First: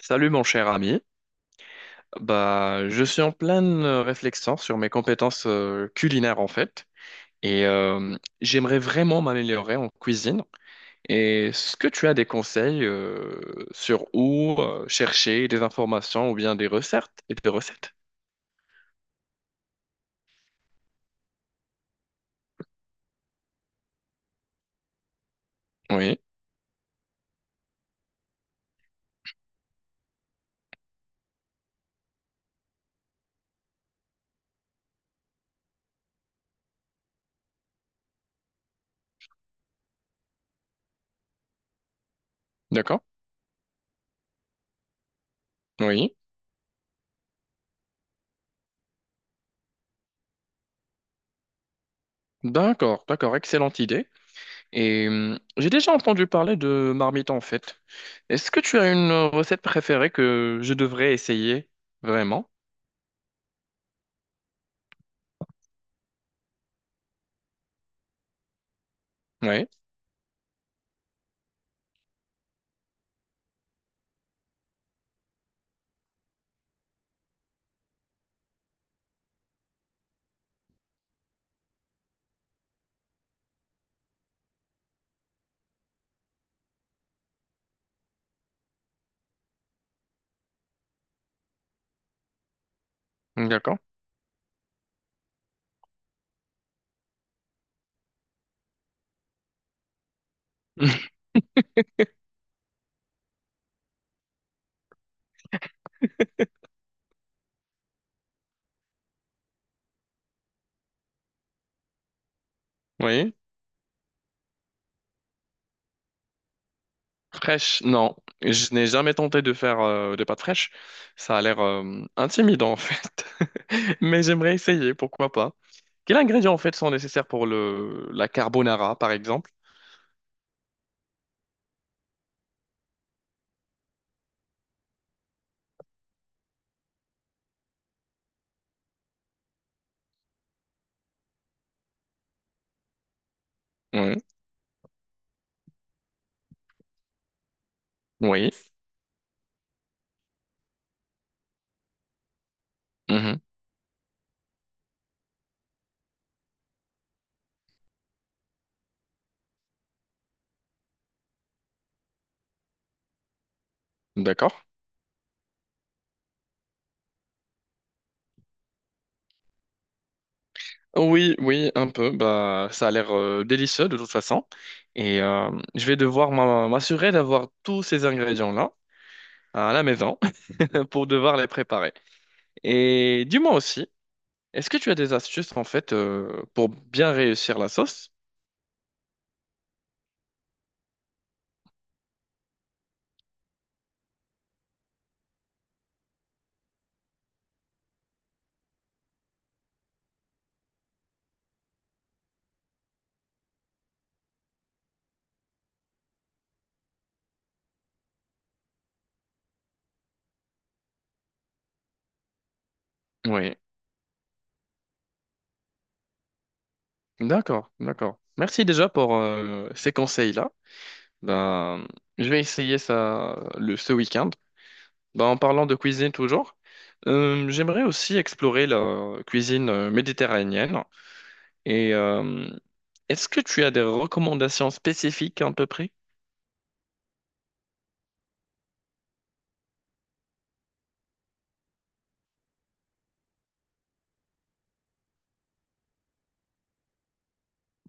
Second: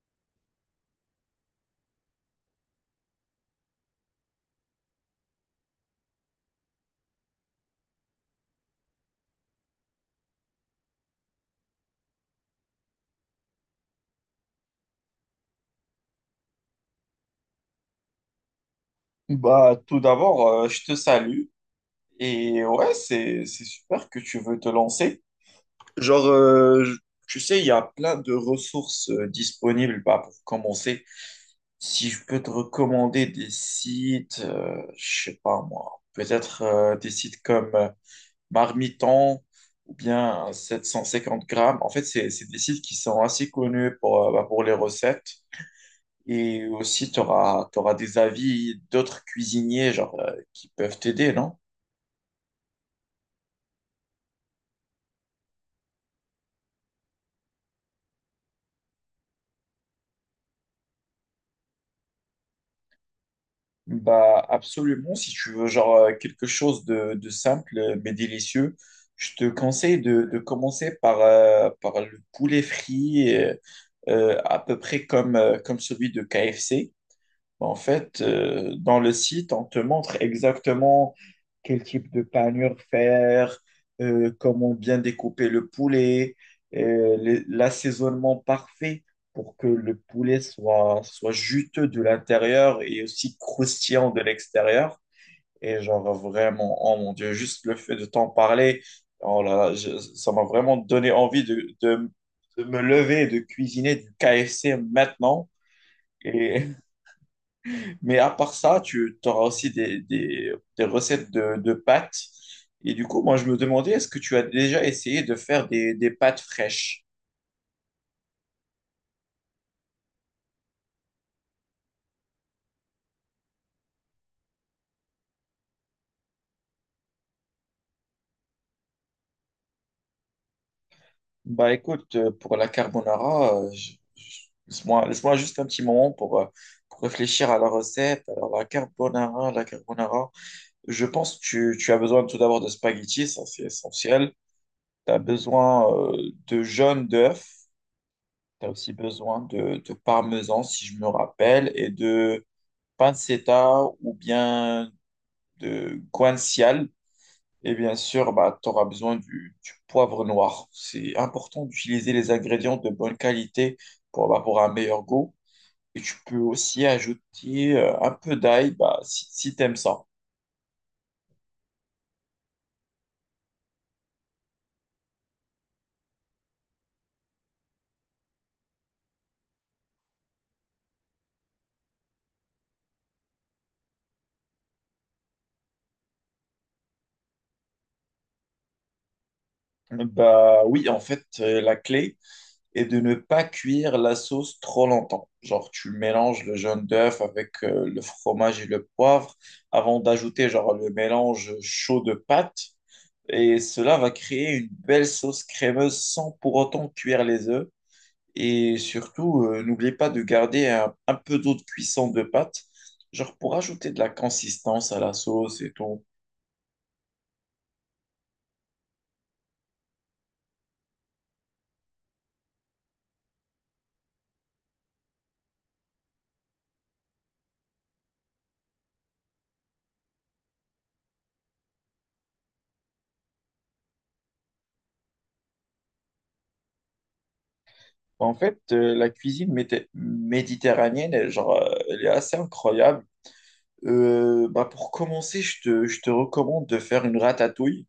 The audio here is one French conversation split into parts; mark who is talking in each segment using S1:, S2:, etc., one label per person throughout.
S1: Salut mon cher ami. Je suis en pleine réflexion sur mes compétences culinaires en fait et j'aimerais vraiment m'améliorer en cuisine. Et Est-ce que tu as des conseils sur où chercher des informations ou bien des recettes et des recettes?
S2: Bah, tout d'abord, je te salue. Et ouais, c'est super que tu veux te lancer.
S1: Oui,
S2: Genre, euh, je- Tu sais, il y a plein de ressources disponibles bah, pour commencer. Si je peux te recommander des sites, je sais pas moi, peut-être des sites comme Marmiton ou bien 750 grammes. En fait, c'est des sites qui
S1: d'accord.
S2: sont assez connus pour, bah, pour les recettes.
S1: Oui.
S2: Et aussi, tu auras, des avis d'autres cuisiniers genre, qui peuvent t'aider, non?
S1: D'accord, d'accord, excellente idée. Et j'ai déjà entendu parler de marmite en fait. Est-ce que tu as une recette préférée que je devrais essayer vraiment?
S2: Bah, absolument. Si tu veux genre, quelque chose de simple mais délicieux, je te
S1: Oui,
S2: conseille de commencer par, par le poulet frit, à peu près comme, comme celui de KFC. En fait, dans le site, on te montre exactement quel type de panure faire, comment bien découper le poulet, l'assaisonnement parfait pour que le poulet soit juteux de l'intérieur et aussi
S1: d'accord.
S2: croustillant de l'extérieur. Et genre vraiment, oh mon Dieu, juste le fait de t'en parler, oh là là, ça m'a vraiment donné envie de me lever et de cuisiner du KFC maintenant. Et mais à part ça, tu auras aussi des recettes de pâtes. Et du coup,
S1: Oui.
S2: moi, je me demandais, est-ce que tu as déjà essayé de faire des pâtes fraîches?
S1: Fraîche, non. Je n'ai jamais tenté de faire des pâtes fraîches. Ça a l'air intimidant, en fait. Mais j'aimerais essayer, pourquoi pas. Quels ingrédients, en fait, sont nécessaires pour la carbonara, par exemple?
S2: Bah écoute, pour la carbonara, laisse-moi juste un petit moment pour réfléchir à la recette. Alors, la carbonara, je pense que tu as besoin tout d'abord de spaghettis, ça c'est
S1: Oui.
S2: essentiel. Tu as besoin de jaune d'œuf,
S1: Oui.
S2: tu as aussi besoin de parmesan, si je me rappelle, et de
S1: Mhm.
S2: pancetta ou bien de guanciale. Et bien sûr, bah, tu auras besoin du poivre noir. C'est important d'utiliser les ingrédients de bonne qualité pour, bah,
S1: D'accord.
S2: pour un meilleur goût. Et tu peux aussi ajouter un peu d'ail bah, si, si tu aimes ça.
S1: Oui, oui, un peu. Bah, ça a l'air délicieux, de toute façon. Et je vais devoir m'assurer d'avoir tous ces ingrédients-là à la maison pour devoir les préparer. Et dis-moi aussi. Est-ce que tu as des astuces en fait pour bien réussir la sauce?
S2: Bah oui, en fait, la clé est de ne pas cuire la sauce trop longtemps. Genre, tu mélanges le jaune d'œuf avec le fromage et le poivre avant d'ajouter genre le mélange chaud de pâtes. Et cela va créer une belle sauce crémeuse sans pour autant cuire les œufs. Et surtout, n'oubliez pas de garder un peu d'eau de cuisson de pâte, genre pour
S1: Oui.
S2: ajouter de la consistance à la sauce et tout.
S1: D'accord, d'accord. Merci déjà pour ces conseils-là. Ben, je vais essayer ça ce week-end. Ben, en parlant de cuisine toujours, j'aimerais aussi explorer la cuisine méditerranéenne. Et est-ce que tu as des recommandations spécifiques à peu près?
S2: En fait, la cuisine méditerranéenne, elle, genre, elle est assez incroyable. Bah pour commencer, je te recommande de faire une ratatouille.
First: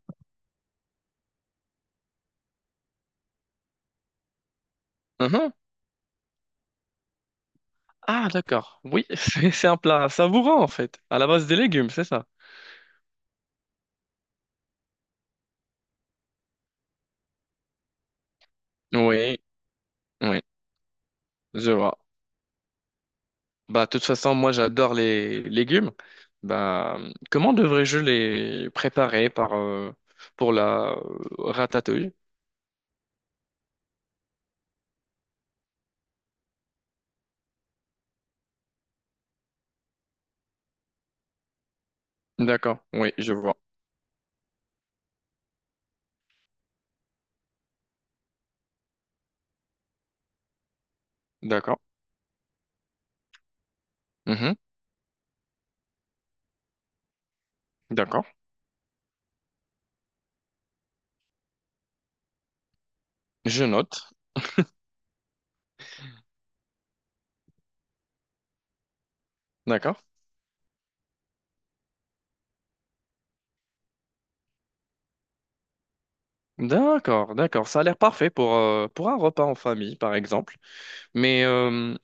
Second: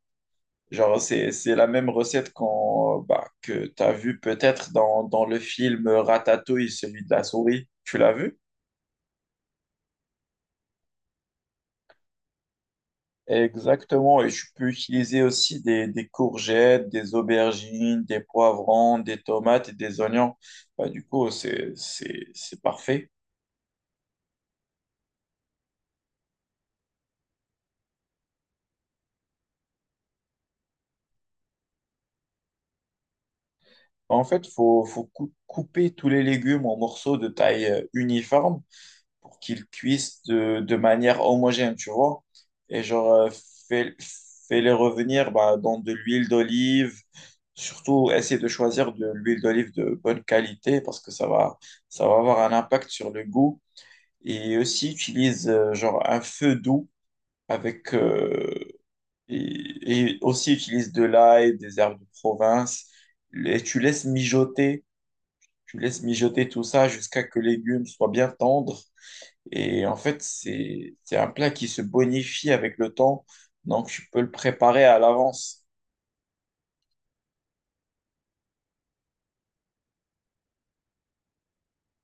S2: Genre, c'est la même recette qu'on, bah, que tu as vue peut-être dans, dans le
S1: Mhm.
S2: film Ratatouille, celui de la souris. Tu l'as
S1: Ah,
S2: vu?
S1: d'accord. Oui, c'est un plat savourant en fait, à la base des légumes, c'est ça?
S2: Exactement, et je peux utiliser aussi des courgettes, des aubergines, des poivrons, des
S1: Oui,
S2: tomates et des oignons.
S1: oui,
S2: Bah, du coup,
S1: je vois.
S2: c'est parfait.
S1: Bah, de toute façon, moi, j'adore les légumes. Bah, comment devrais-je les préparer pour la ratatouille?
S2: Bah, en fait, faut couper tous les légumes en morceaux de taille uniforme pour qu'ils cuisent de manière homogène, tu vois.
S1: D'accord,
S2: Et genre,
S1: oui, je vois.
S2: fais, fais-les revenir bah, dans de l'huile d'olive. Surtout, essaie de choisir de l'huile d'olive de bonne qualité parce que
S1: D'accord.
S2: ça va avoir un impact sur le goût.
S1: Mhm.
S2: Et aussi utilise genre un feu doux avec
S1: D'accord.
S2: et, aussi utilise de l'ail, des herbes de province et
S1: Je note.
S2: tu laisses mijoter tout ça jusqu'à que les légumes soient bien tendres et en
S1: D'accord.
S2: fait c'est un plat qui se bonifie avec le temps donc tu peux le préparer à l'avance.
S1: D'accord, d'accord. Ça a l'air parfait pour un repas en famille, par exemple. Mais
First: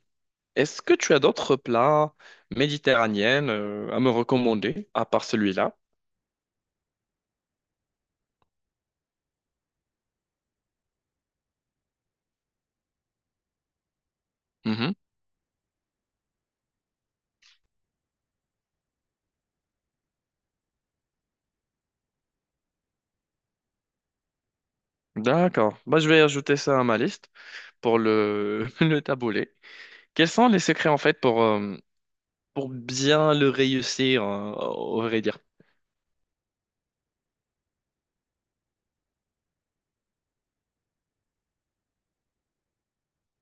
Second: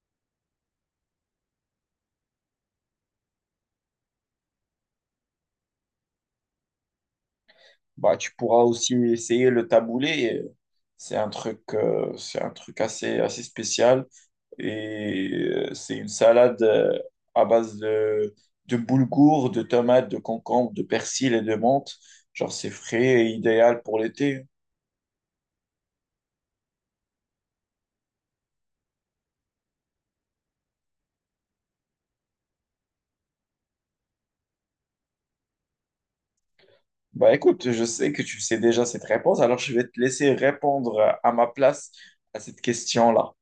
S1: est-ce que tu as d'autres plats méditerranéens à me recommander, à part celui-là?
S2: Bah tu pourras aussi essayer le taboulé, c'est un truc assez spécial.
S1: Mhm.
S2: Et c'est une salade à base de boulgour, de tomates, de concombre, de persil et de menthe. Genre, c'est frais et idéal pour l'été.
S1: D'accord. Bah, je vais ajouter ça à ma liste pour le taboulé. Quels sont les secrets en fait pour bien le réussir, au vrai dire?
S2: Bah écoute, je sais que tu sais déjà cette réponse, alors je vais te laisser répondre à ma place à cette question-là.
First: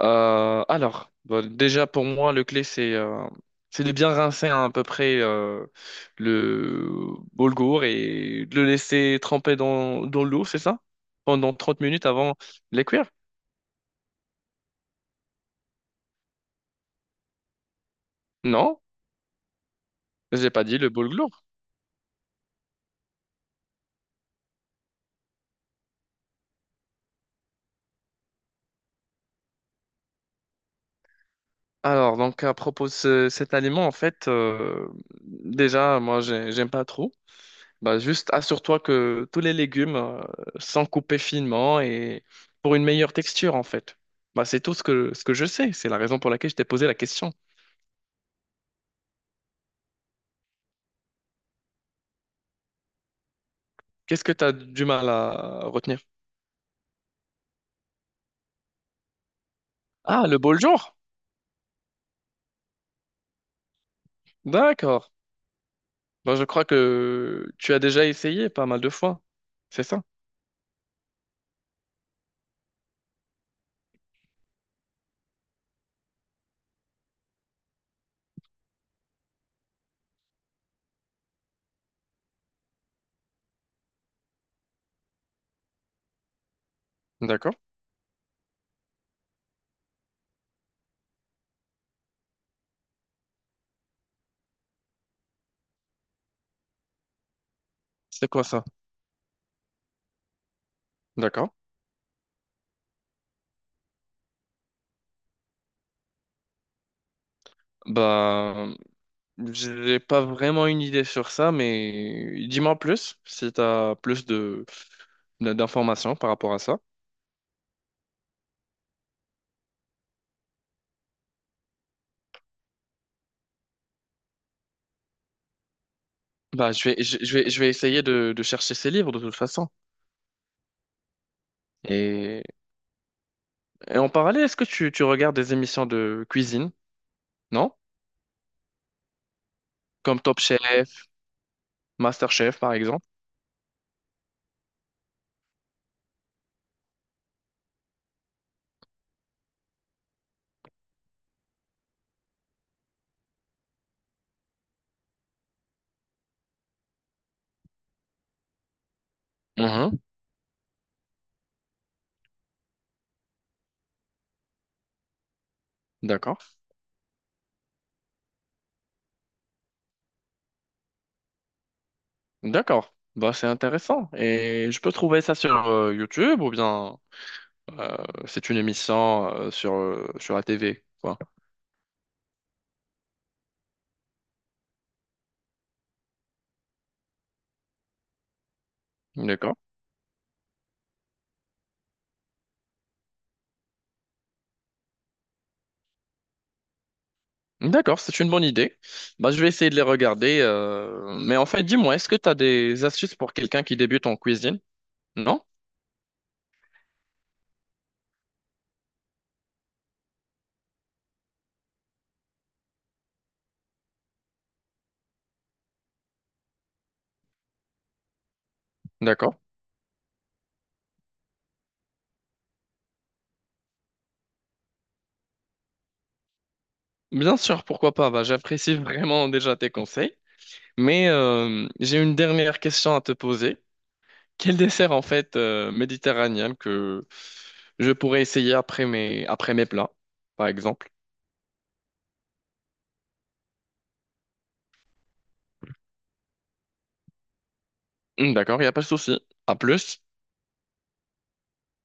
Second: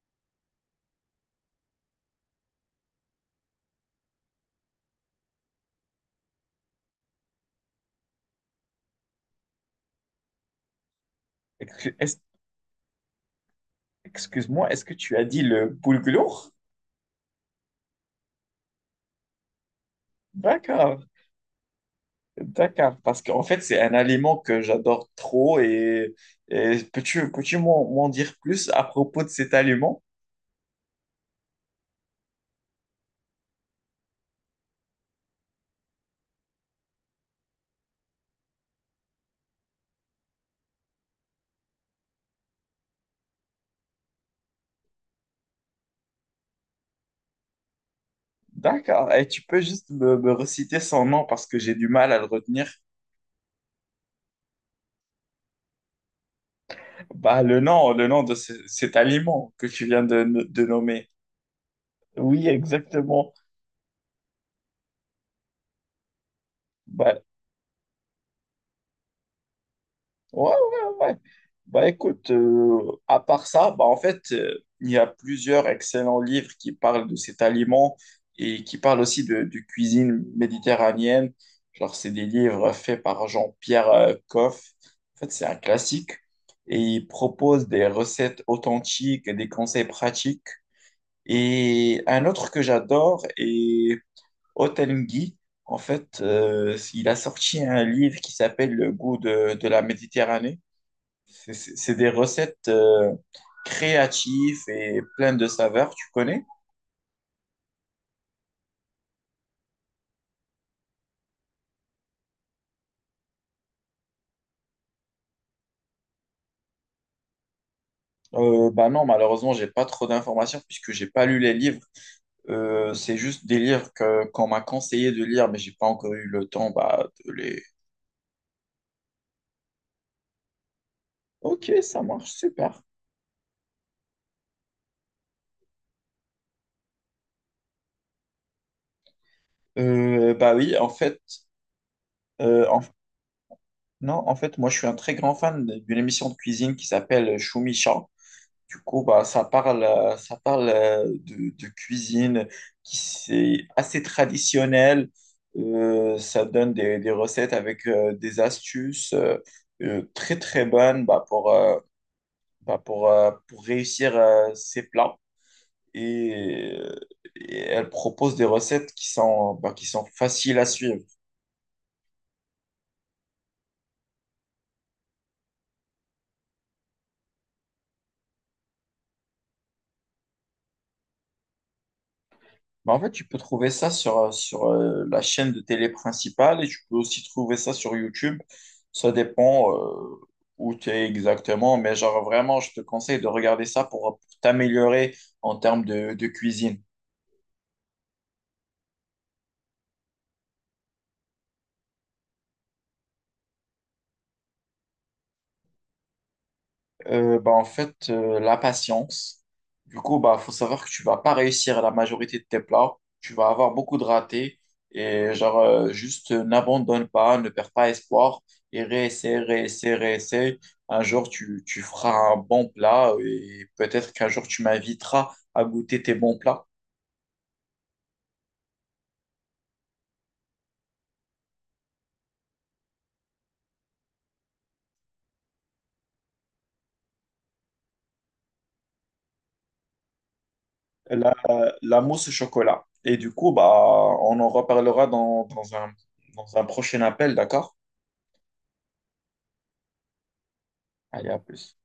S1: Alors, bon, déjà pour moi, le clé c'est de bien rincer à peu près le boulgour et de le laisser tremper dans l'eau, c'est ça? Pendant 30
S2: Excu-
S1: minutes
S2: est-
S1: avant de les cuire?
S2: Excuse-moi, est-ce que tu as dit le boulgour?
S1: Non, j'ai pas dit le
S2: D'accord,
S1: boulgour.
S2: d'accord. Parce qu'en fait, c'est un aliment que j'adore trop et peux-tu m'en dire plus à propos de cet aliment?
S1: Alors, donc à propos de cet aliment, en fait, déjà, j'aime pas trop. Bah, juste assure-toi que tous les légumes sont coupés finement et pour une meilleure texture en fait. Bah, c'est tout ce que je sais. C'est la raison pour laquelle je t'ai posé la question.
S2: D'accord. Et tu peux juste me reciter son nom parce que j'ai du mal à le retenir.
S1: Qu'est-ce que tu as du mal à retenir?
S2: Bah, le nom de cet aliment que tu viens
S1: Ah, le bol
S2: de
S1: jour.
S2: nommer. Oui, exactement.
S1: D'accord. Bon, je crois
S2: Bah,
S1: que tu as déjà essayé pas mal de fois. C'est ça?
S2: ouais, ouais. Bah écoute, à part ça, bah en fait, il y a plusieurs excellents livres qui parlent de cet aliment et qui parlent aussi de cuisine méditerranéenne. Genre, c'est des livres faits par Jean-Pierre Coff. En fait, c'est un classique et il
S1: D'accord.
S2: propose des recettes authentiques et des conseils pratiques. Et un autre que j'adore est Hotel. En fait, il a sorti un livre
S1: C'est
S2: qui
S1: quoi ça?
S2: s'appelle Le goût de la Méditerranée.
S1: D'accord.
S2: C'est des recettes créatives et pleines de saveurs, tu connais?
S1: Bah, j'ai pas vraiment une idée sur ça, mais dis-moi plus si tu as plus de d'informations par rapport à ça.
S2: Bah non, malheureusement, j'ai pas trop d'informations puisque j'ai pas lu les livres. C'est juste des livres que qu'on m'a conseillé de lire, mais j'ai pas encore eu le temps
S1: Bah,
S2: bah, de
S1: je
S2: les.
S1: vais essayer de chercher ces livres de toute façon.
S2: Ok, ça marche,
S1: Et,
S2: super.
S1: et en parallèle, est-ce que tu regardes des émissions de cuisine, non? Comme Top
S2: Bah oui, en
S1: Chef,
S2: fait,
S1: Master Chef,
S2: euh,
S1: par
S2: en-
S1: exemple.
S2: non, en fait, moi, je suis un très grand fan d'une émission de cuisine qui s'appelle Choumicha. Du coup, bah, ça parle de cuisine qui c'est assez traditionnel. Ça donne des recettes avec des astuces
S1: Mhm.
S2: très très bonnes bah, pour réussir ses plats.
S1: D'accord.
S2: Et, euh, et elle propose des recettes qui sont, bah, qui sont faciles à suivre.
S1: D'accord. Bah, c'est intéressant. Et je peux trouver ça sur YouTube ou bien euh, c'est une émission sur la TV, quoi.
S2: Bah, en fait, tu peux trouver ça sur, la chaîne de télé principale et tu peux aussi trouver ça sur YouTube. Ça
S1: D'accord.
S2: dépend où tu es exactement, mais genre vraiment, je te conseille de regarder ça pour t'améliorer en termes de cuisine.
S1: D'accord, c'est une bonne idée. Bah, je vais essayer de les regarder. Mais en fait, dis-moi, est-ce que tu as des astuces pour quelqu'un qui débute en cuisine? Non?
S2: Bah, en fait, la patience. Du coup, bah, faut savoir que tu vas pas réussir la majorité de tes plats. Tu vas avoir beaucoup de ratés. Et genre, juste n'abandonne pas, ne perds pas espoir. Et
S1: D'accord.
S2: réessaie. Un jour, tu feras un bon plat. Et peut-être qu'un jour, tu m'inviteras à goûter tes bons plats.
S1: Bien sûr, pourquoi pas. Bah, j'apprécie vraiment déjà tes conseils. Mais j'ai une dernière question à te poser. Quel dessert en fait méditerranéen que je pourrais essayer après mes plats, par exemple?
S2: La, la mousse au chocolat. Et du coup, bah, on en reparlera dans un prochain appel, d'accord?
S1: D'accord, il n'y a pas de souci. À plus.
S2: Allez, à plus.